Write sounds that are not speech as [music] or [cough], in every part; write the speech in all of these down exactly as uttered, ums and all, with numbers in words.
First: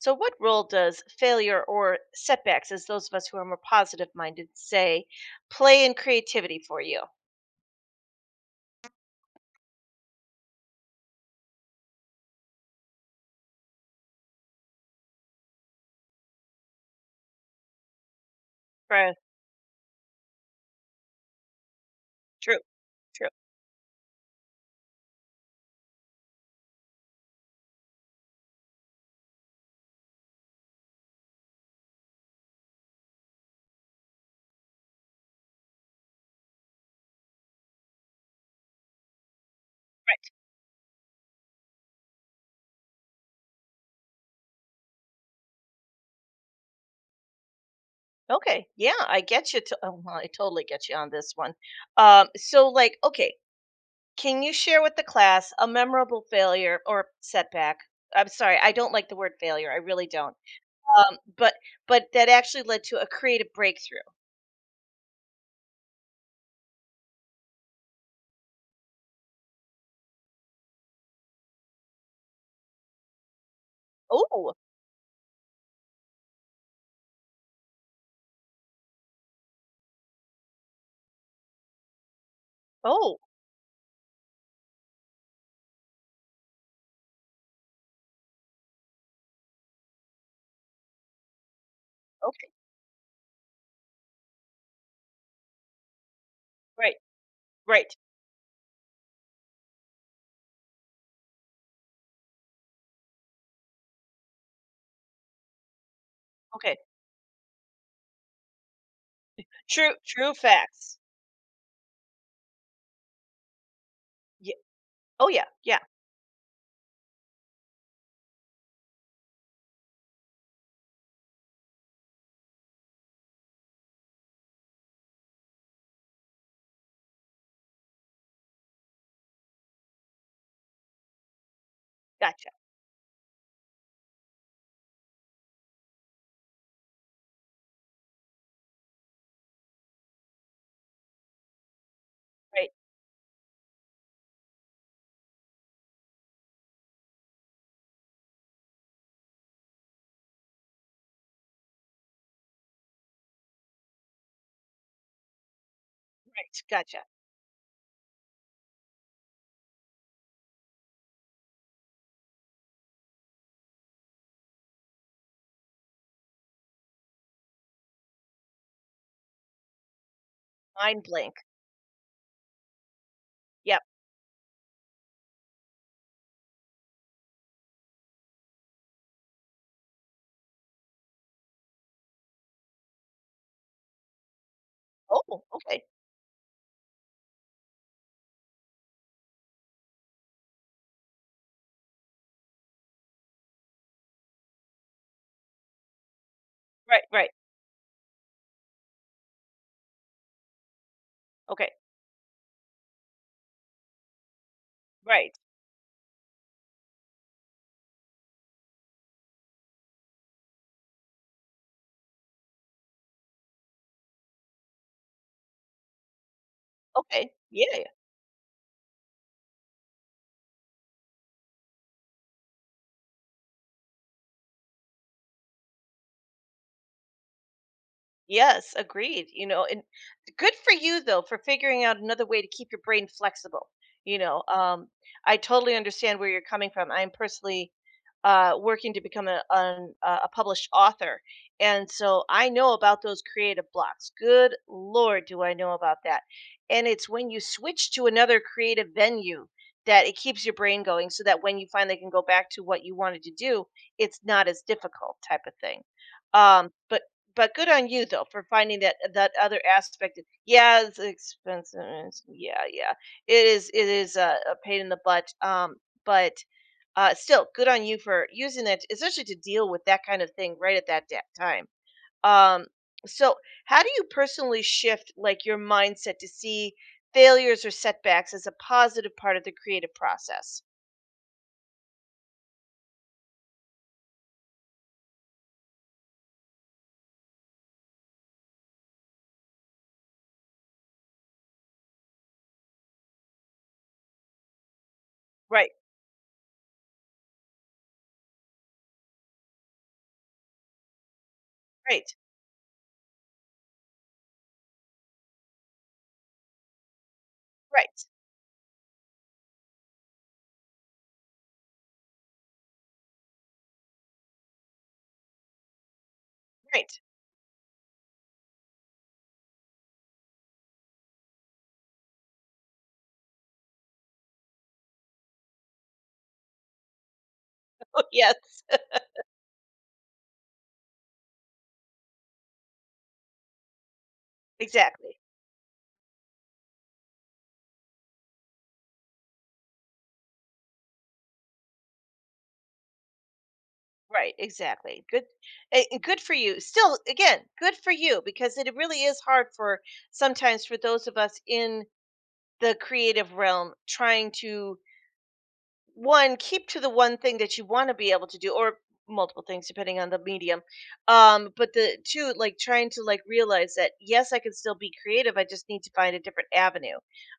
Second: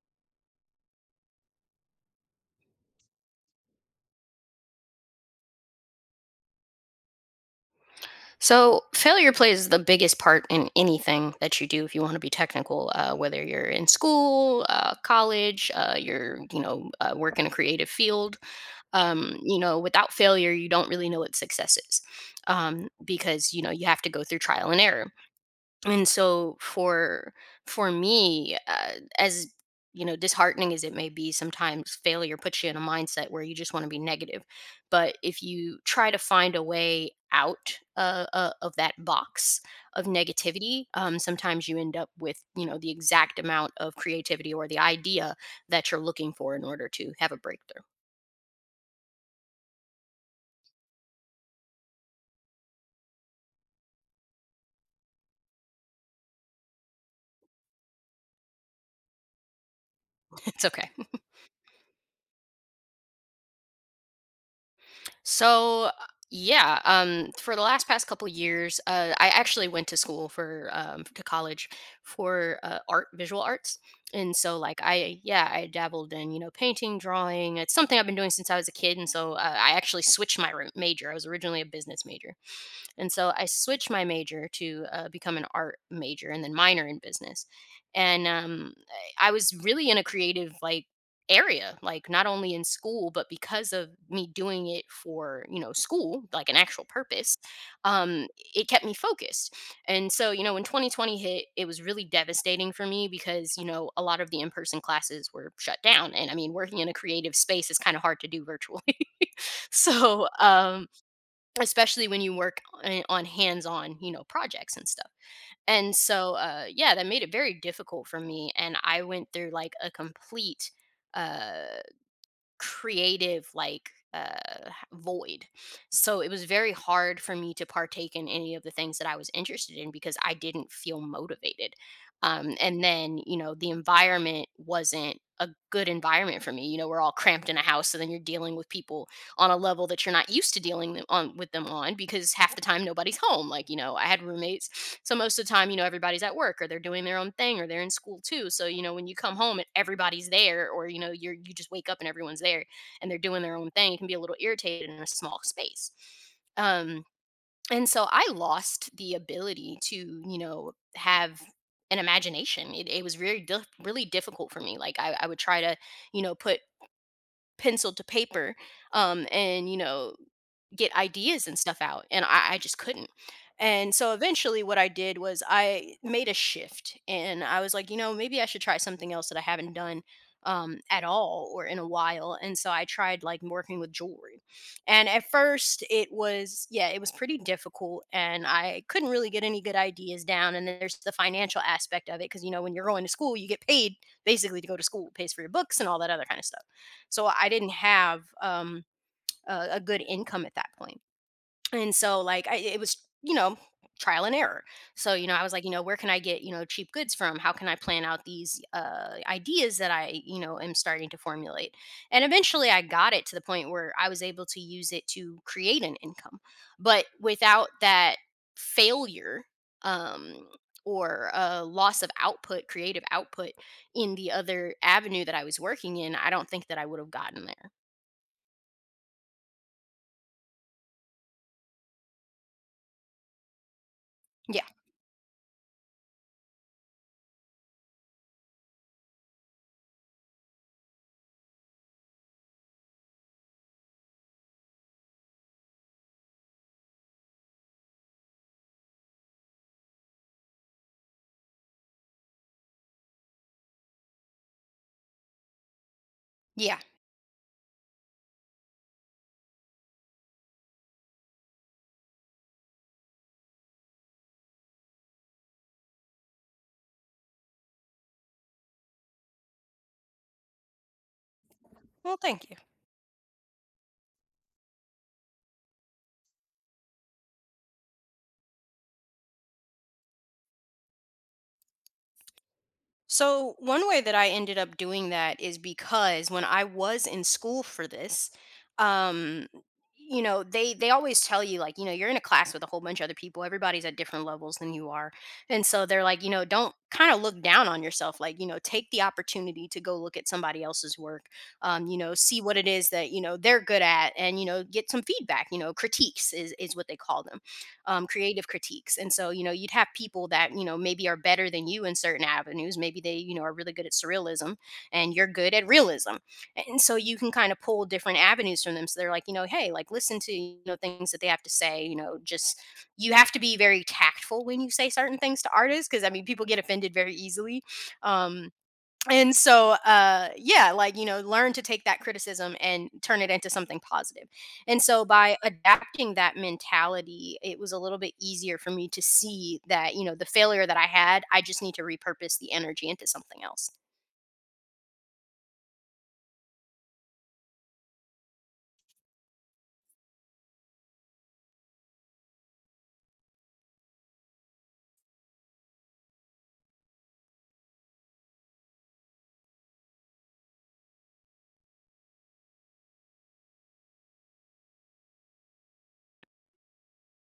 So, what role does failure or setbacks, as those of us who are more positive minded say, play in creativity for you? So, failure plays the biggest part in anything that you do if you want to be technical, uh, whether you're in school, uh, college, uh, you're, you know, uh, work in a creative field. Right. Um, you know, without failure, you don't really know what success is True. um, True. because, you know, you have to go through trial and error, and so for for me, uh, as you know, disheartening as it may be, sometimes failure puts you in a mindset where you just want to be negative, but if you try to find a way out uh, uh, of that box of negativity um, sometimes you end up with, you know, the exact amount of creativity or the idea that you're looking for in order to have a breakthrough. Okay. Yeah, I get you. To, oh, well, I totally get you on this one. Um, so, like, okay, can you share with the class a memorable failure or setback? I'm sorry, I don't like the word failure. I really don't. [laughs] It's okay. Um, but but that actually led to a creative breakthrough. So yeah, um, for the last past couple years, uh, I actually went to school for um, to college for uh, art, visual arts, and Oh, so like I, yeah, I dabbled in, you know, painting, drawing. It's something I've been doing since I was a kid, and so uh, I actually switched my r- major. I was originally a business major, and oh, so I switched my major to uh, become an art major and then minor in business. And um, I I was really in a creative like area, like not okay, only in school, but because of me doing it for, you know, school, like an actual right, purpose, right, um, it kept me focused. And so, you know, when twenty twenty hit, it was really devastating for me because, you know, a lot of the in person classes were shut down. And I mean, okay. working in a creative space is kind of hard to do virtually. [laughs] True, So, true um, facts. especially when you work on on hands-on, you know, Yeah. projects and stuff. Oh yeah, yeah. And so, uh, yeah, that made it very difficult for me, and I went through like a complete uh, creative like uh, h- void. So it was very hard for me to partake in any of the things that I was interested in because I didn't feel motivated. Gotcha. Um, and then, you know, the environment wasn't a good environment for me. You know, we're all cramped in a house, so then you're dealing with people on a level that you're not used to dealing them on with them on because half the Right, time nobody's home. Like, you know, I had roommates. So most of the time, you know, everybody's at work, or they're doing their own thing, or they're in school too. So, you know, when you come home and everybody's there, or, you know, you're you just wake up and everyone's there and they're doing their own thing, it can be a little irritated in a small space. right, gotcha. Um and so I lost the ability to, you know, have an imagination. It, it was really dif- really difficult for me. Like I, I would try to, you know, put pencil to paper um and you know, get Mind blank. ideas and stuff out, and I, I just couldn't. Yep. And so eventually what I did was I made a shift, and I was like, you know, maybe I should try something else that I haven't done, um, at all or in a while. And so I tried like working with jewelry, and at Oh, okay. first it was, yeah, it was pretty difficult, and I couldn't really get any good ideas down. And then there's the financial aspect of it because, you know, when you're going to school, you get paid basically to go to school, pays for your books and all that other kind of stuff. Right, right. So I didn't have um, a, a good income at that point. Okay. And so like I, it was, you know, trial and error. So, you know, Right. I was like, you know, where can I get, you know, cheap goods from? How can I plan out these uh ideas that I, you know, am starting to formulate? And eventually I got it to the point where I was able to use it to create an income. But Okay. without Yeah. that failure um or a loss of output, creative output, in the other avenue that I was working in, I don't think that I would have gotten there. Yes, agreed. You know, and good for you though for figuring out another way to keep your brain flexible. You know, Yeah. um, I totally understand where you're coming from. I'm personally uh, working to become a, an, uh, a published author, and so I know about those creative blocks. Good lord, do I know about that? And it's when you switch to another creative venue that it keeps your brain going, so that when you finally can go back to what you wanted to do, it's not as difficult, type of thing. Um, Yeah. but but good on you though for finding that that other aspect. Yeah, it's expensive. it's- Yeah, yeah. It is it is a, a pain in the butt. Um, but uh, Still, good on you for using that, especially to deal with that kind of thing right at that da- time. Well, thank you. Um, so how do you personally shift like your mindset to see failures or setbacks as a positive part of the creative process? So, one way that I ended up doing that is because when I was in school for this, um, you know, they they always tell you like, you know, you're in a class with a whole bunch of other people. Everybody's at different levels than you are. And Right, so they're like, you know, don't kind of look down on yourself. Like, you know, take the opportunity to go look at somebody else's work. Um, you right, know, see what it is that, you know, they're good at, and, you know, get some feedback, you know, critiques is is what they call them, right, um, creative critiques. And so, you know, you'd have people that, you know, maybe are better than you in certain avenues. Maybe they, you know, are really good at surrealism and you're good at realism. And right. so [laughs] you can kind of pull different avenues from them. So they're like, you know, hey, like listen to, you know, things that they have to say, you know, just you have to be very tactful when you say certain things to artists because I mean people get offended very easily. Oh, yes, Um and so uh yeah, like, you know, learn to take that criticism and turn it into something positive positive. And so exactly. by adapting that mentality, it was a little bit easier for me to see that, you know, the failure that I had, I just need to repurpose the energy into something else. Right, exactly. Good, eh, eh, good for you. Still, again, good for you because it really is hard for sometimes for those of us in the creative realm trying to one keep to the one thing that you want to be able to do or multiple things depending on the medium, um, but the two, like trying to like realize that yes, I can still be creative, I just need to find a different avenue.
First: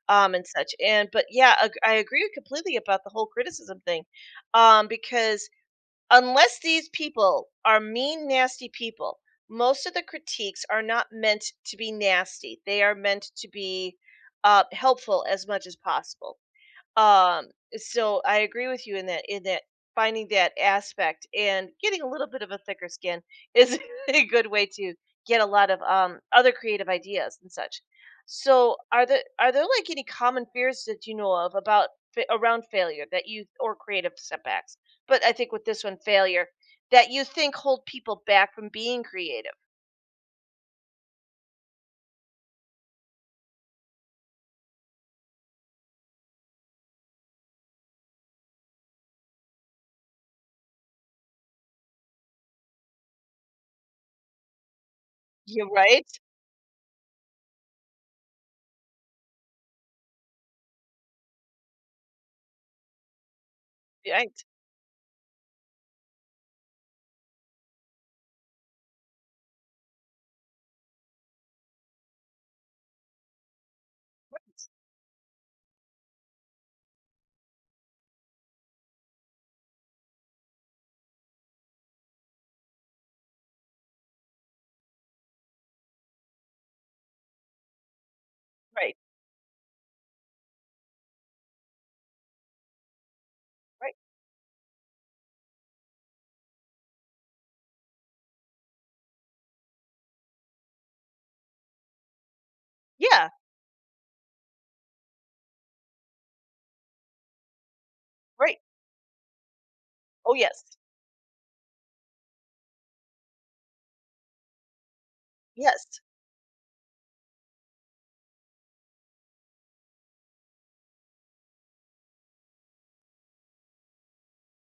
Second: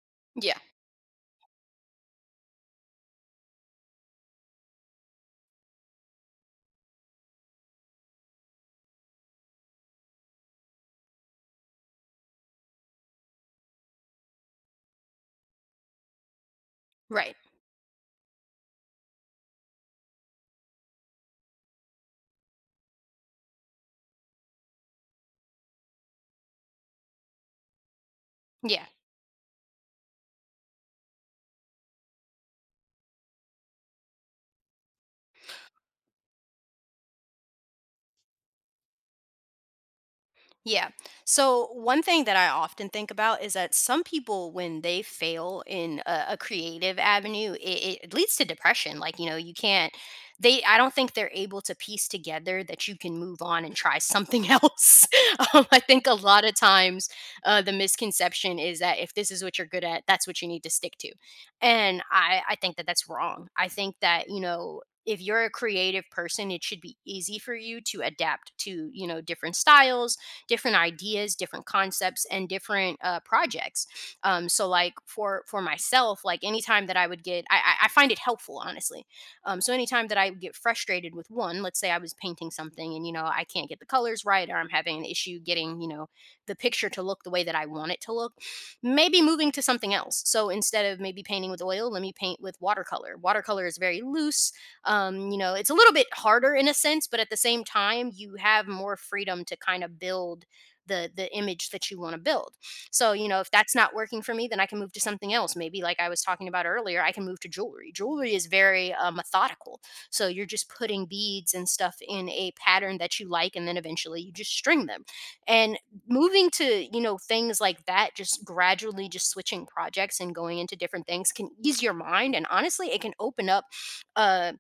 um and Yeah. such and but yeah ag- i agree completely about the whole criticism thing, um because unless these people are mean, nasty people, most of the critiques are not meant to be nasty. They are meant to be uh, helpful as much as possible. Right. Um, so I agree with you in that in that finding that aspect and getting a little bit of a thicker skin is [laughs] a good way to get a lot of um, other creative ideas and such. So Yeah. are there are there like any common fears that you know of about fa- around failure that you or creative setbacks? But I think with this one failure that you think hold people back from being creative. Yeah. So, one thing that I often think about is that some people, when they fail in a, a creative avenue, it, it leads to depression. Like, you know, you can't, they, I don't think they're able to piece together that you can move on and try something [laughs] else. Yeah, um, I right? think a lot of times uh, the misconception is that if this is what you're good at, that's what you need to stick to. And I, I think that that's wrong. I think that, you Right. know, if you're a creative person, it should be easy for you to adapt to, you know, different styles, different ideas, different concepts, and different uh, projects. um, Right. so like for for myself, like anytime that I would get, i i I find it helpful honestly. um, so anytime that I would get frustrated with one, let's say I was painting something and, you know, I can't get the colors right, or I'm having an issue getting, you know, the picture to look the way that I want it to look, Right. maybe moving to something else. So instead of maybe painting with oil, let me paint with watercolor. Watercolor is Right. very loose. um you know, it's a little bit harder in a sense, but at the same time, you have more freedom to kind of build the the image that you want to build. So Yeah, you know, if that's not working for me, then I can move to something else. Maybe, like I was talking about earlier, I can move to jewelry. Jewelry is right. very uh, methodical. So Oh you're just yes. putting beads and stuff in a pattern that you like, and then eventually you just string them. And Yes. moving to, you know, things like that, just gradually just switching projects and going into different things, can ease your mind. And honestly, it can open up uh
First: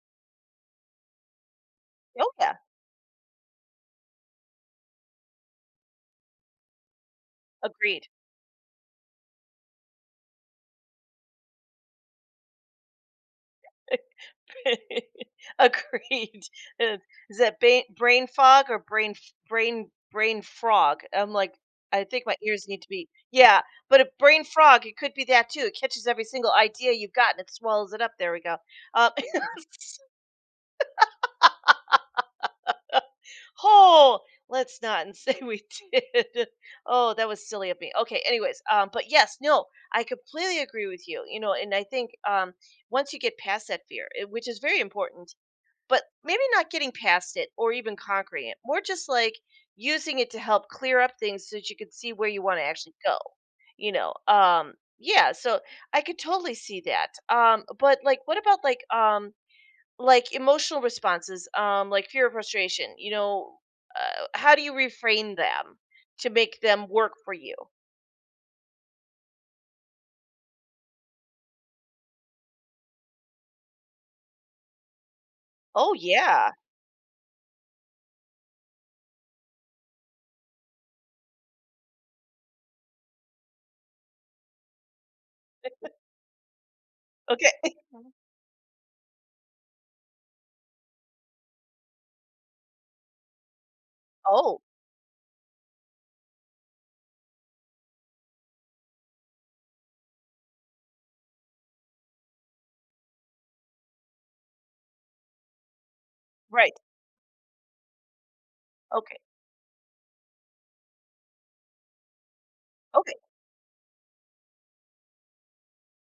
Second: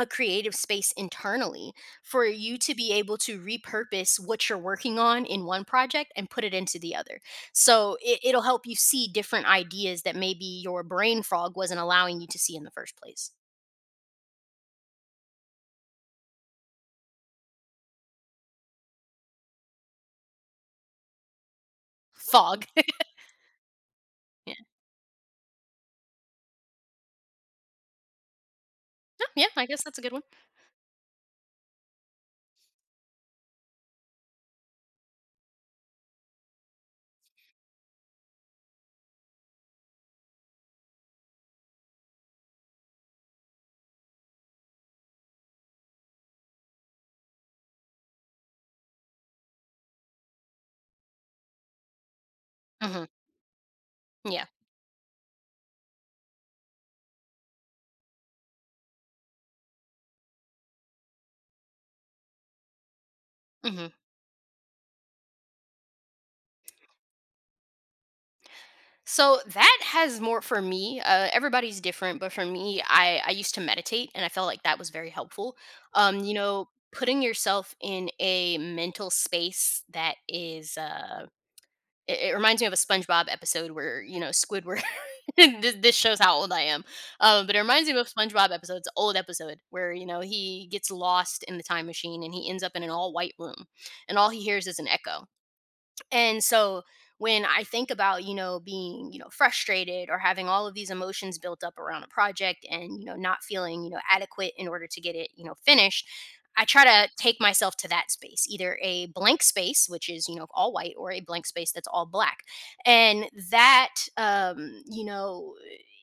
a creative space internally for Oh yeah. you to be able to repurpose what you're working on in one project and put it into the other. So Agreed. it, it'll help you see different ideas that maybe your brain fog wasn't allowing you to see in the first place. [laughs] Agreed. [laughs] Is that ba- brain fog or brain f- brain brain frog? I'm like, I think my Fog. ears need to [laughs] be yeah. But a brain Yeah. frog, it could be that too. It catches every single idea you've got and it swallows it up. There we go. Um, No, [laughs] yeah, I guess that's a good one. oh, let's not [laughs] and say we did. [laughs] Oh, that was silly of me. Okay. Anyways, um, but yes, no, I completely agree with you. You know, and I think um, once you get past that fear, it- which is very important, but maybe not getting past it or even conquering it, more just like using it to help clear up things so that you can see where you want to actually Hmm. go. You know, Yeah. um, yeah, so I could totally see that. Um, but like, what about like, um, like emotional responses, um, like fear or frustration? You know, hmm. Uh, how do you reframe them to make them work for you? So that has more for me. Uh, everybody's different, but for me, I, I used to meditate and I felt like that was very helpful. Oh Um, you yeah, know, putting yourself in a mental space that is. Uh, It it reminds me of a SpongeBob episode where, you know, Squidward, [laughs] this this shows how old I am. Um, okay. but it reminds me of a SpongeBob episode, it's a old episode where, you know, he gets lost in the time machine and he ends up in an all-white room, and all he Oh hears is an echo. And so when I think about, you know, being, you know, frustrated or having all of these emotions built up around a project and, you know, not feeling, you know, adequate in order to get it, you know, finished, I right, try to take myself to that space, either a okay, blank space, which is, you know, all white, or a blank space that's all black. okay, And that, um, you know,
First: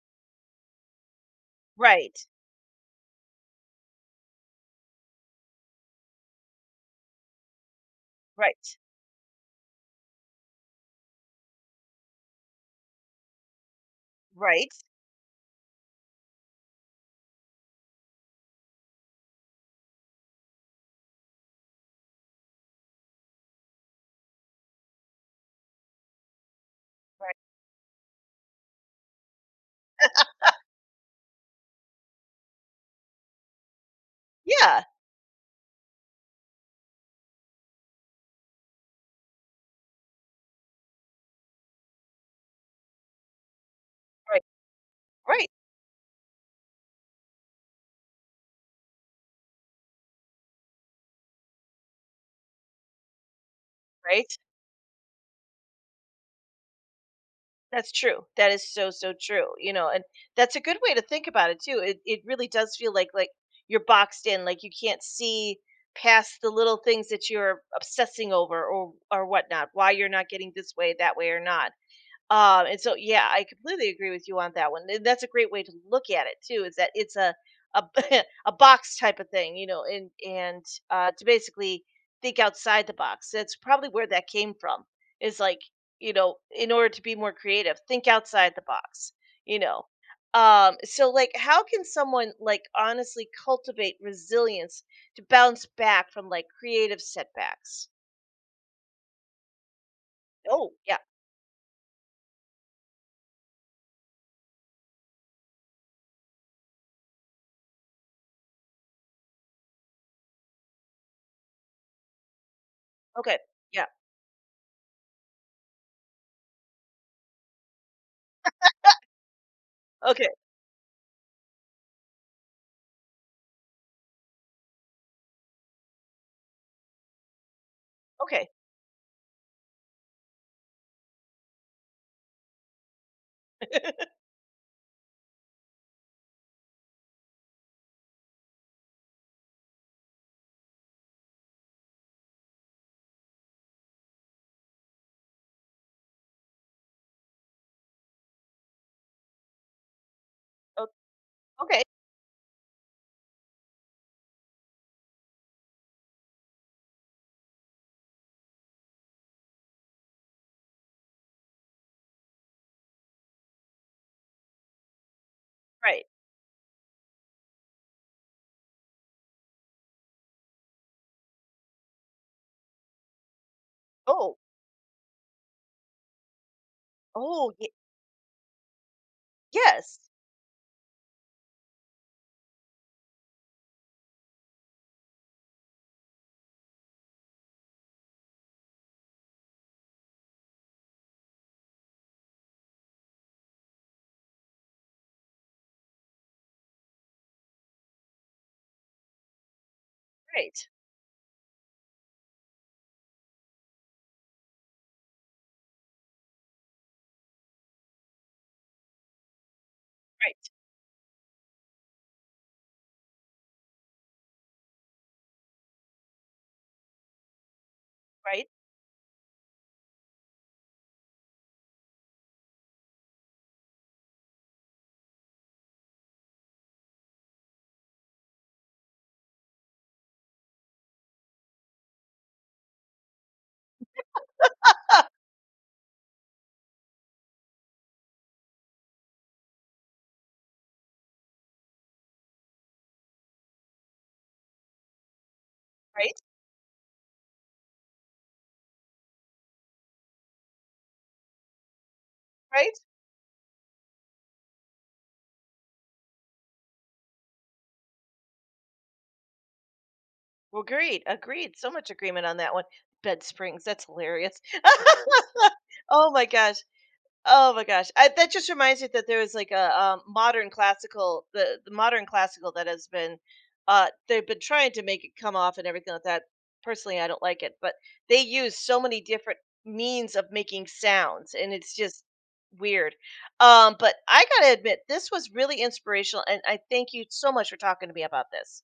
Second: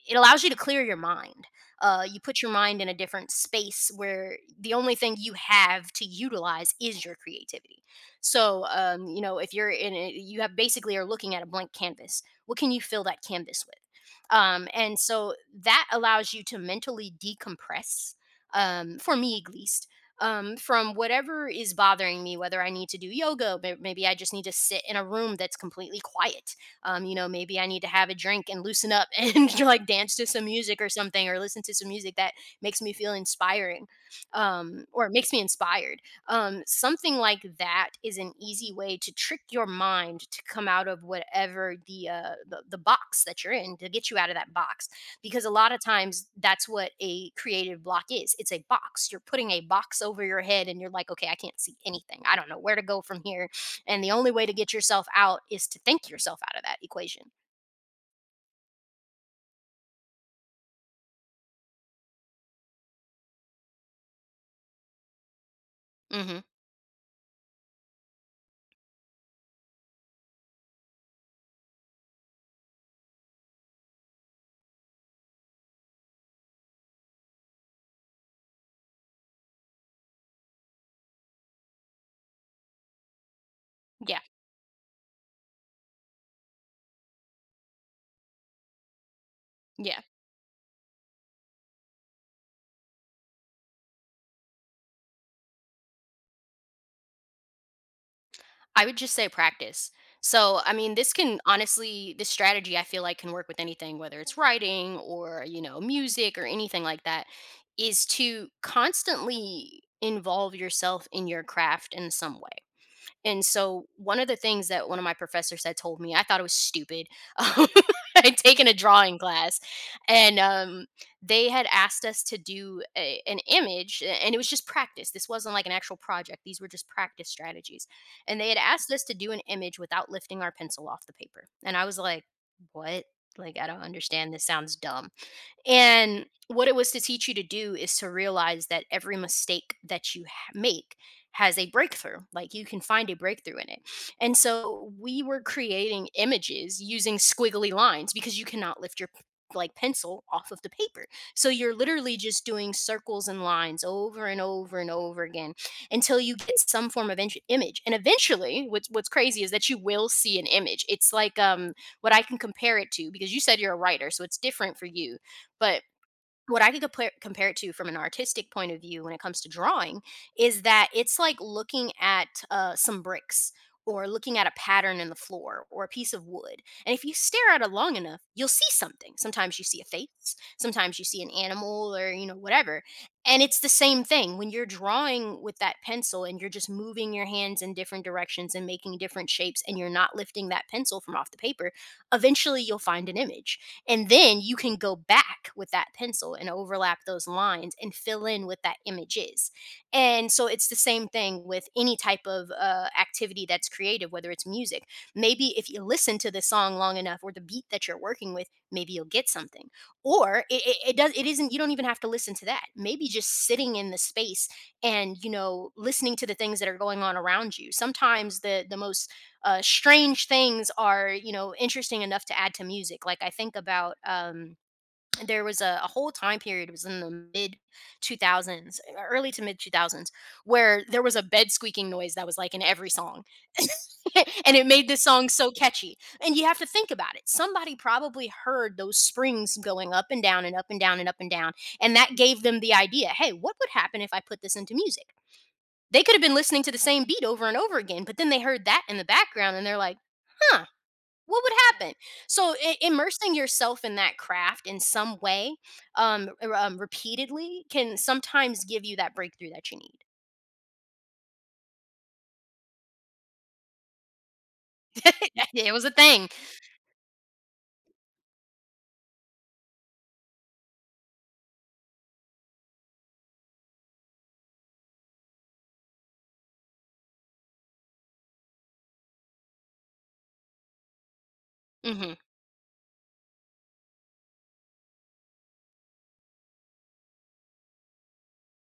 it allows you to clear your mind. Uh, right, You put your mind in a different space where the only thing you have to utilize is your creativity. So, right, um, you know, if you're in it, you have basically are looking at a blank canvas. What can you fill that canvas with? Um, right, and so that allows you to mentally decompress, um, for me at least, um, from whatever is bothering me, whether I need to do yoga, may- maybe I just need to sit in a room that's completely quiet. Um, you know, right. Maybe I need to have a drink and loosen up [laughs] and like dance to some music or something or listen to some music that makes me feel inspiring Yeah, um, or makes me inspired, um, something like that is an easy way to trick your mind to come out of whatever the, uh, the the box that you're in to get you out of right, that box, because right, a lot of times that's what a creative block is. It's a box. You're putting a box over your head and you're like, okay, I can't see anything, I don't know where to go from here, and the only right. way to get yourself out is to think yourself out of that equation. That's true. That is so, so true, you know, and that's a good way to think about it too. It it really does feel like like you're boxed in, like you can't see past Hmm. the little things that you're obsessing over or or whatnot, why you're not getting this way, that way or not. Um, and so, yeah, I completely agree with you on that one. And that's a great way to look at it too. Is that it's a a, [laughs] a box type of thing, you know, and and uh, to basically think outside the box. That's probably where Yeah, that came from. Is like you know, in order to be more creative, think outside the box. You know, yeah, um, so like, how can someone like honestly cultivate resilience to bounce back from like creative setbacks? I would just say practice. So, Oh, I mean, yeah. this can honestly, this strategy I feel like can work with anything, whether it's writing or, you know, music or anything like that, is to constantly involve yourself in your craft in some way. Okay. And Yeah. so one of the things that one of my professors had told me, I thought it was stupid. [laughs] um, I'd taken a drawing class, Okay. and um, they had asked us to do a, an image, a- and it was just practice. This wasn't like an actual project; these were just practice strategies. And Okay. they had asked us to do an image without lifting our pencil off the paper. And I was like, "What? Like, I don't [laughs] understand. This sounds dumb." And what it was to teach you to do is to realize that every mistake that you ha- make has a breakthrough. Like you can find a breakthrough in it. And so we were creating images using squiggly lines because you cannot lift your p- like pencil off of the O- paper. So you're okay. literally just doing circles and lines over and over and over again until you get some form of inch- image. And eventually what's what's crazy is that you will see an image. It's like um what I can compare it to, because you said you're a writer, so it's different for you, but Right. what I could compare compare it to from an artistic point of view when it comes to drawing is that it's like looking at uh, some bricks or Oh, looking at a pattern in the floor or a piece of wood. And if you stare oh, at ye it long enough, you'll see something. Sometimes you see a yes. face, sometimes you see an animal or, you know, whatever. And it's the same thing when you're drawing with that pencil and you're just moving your hands in different directions and making different shapes and you're not lifting that pencil from off the paper, eventually you'll find an image, and then you can go back with that pencil and overlap those lines and fill in what that image is. And so Right, it's the same thing with any type of uh, activity that's creative, whether it's music. Maybe if you listen to the song long enough or the beat that you're working with, maybe you'll get something. Or right, it, it, it does, it isn't, you don't even have to listen to that, maybe just sitting in the space and you know listening to the things that are going on around you. Sometimes right, the the most uh, strange things are, you know, interesting enough to add to music. Like I think about, um there was a, a whole time period, it was in the mid two thousands, uh, early to mid two thousands, where there was a bed squeaking noise that was like in every song. [laughs] And it made this song so catchy. And you have to think about it, somebody probably heard those springs going up and down and up and down and up and down, and that gave them the idea, hey, what would happen if I put this into music? They could right, have been listening to the same beat over and over again, but then they heard that in the background and they're like, huh, what would happen? So right. i- immersing yourself in that craft in some way, um, r- um, repeatedly, can sometimes give you that breakthrough that you need. Well, agreed, agreed. So much agreement on that one. Bed springs, that's hilarious. [laughs] [laughs] It was a Oh my thing. gosh. Oh my gosh, I, that just reminds me that there was like a um, modern classical, the, the modern classical that has been, uh, they've been trying to make it come off and everything like that. Personally, I don't like it, but they use so many different means of making sounds, and it's just Hmm. weird. Um, but I gotta admit, this was really inspirational, and I thank you so much for talking to me about this.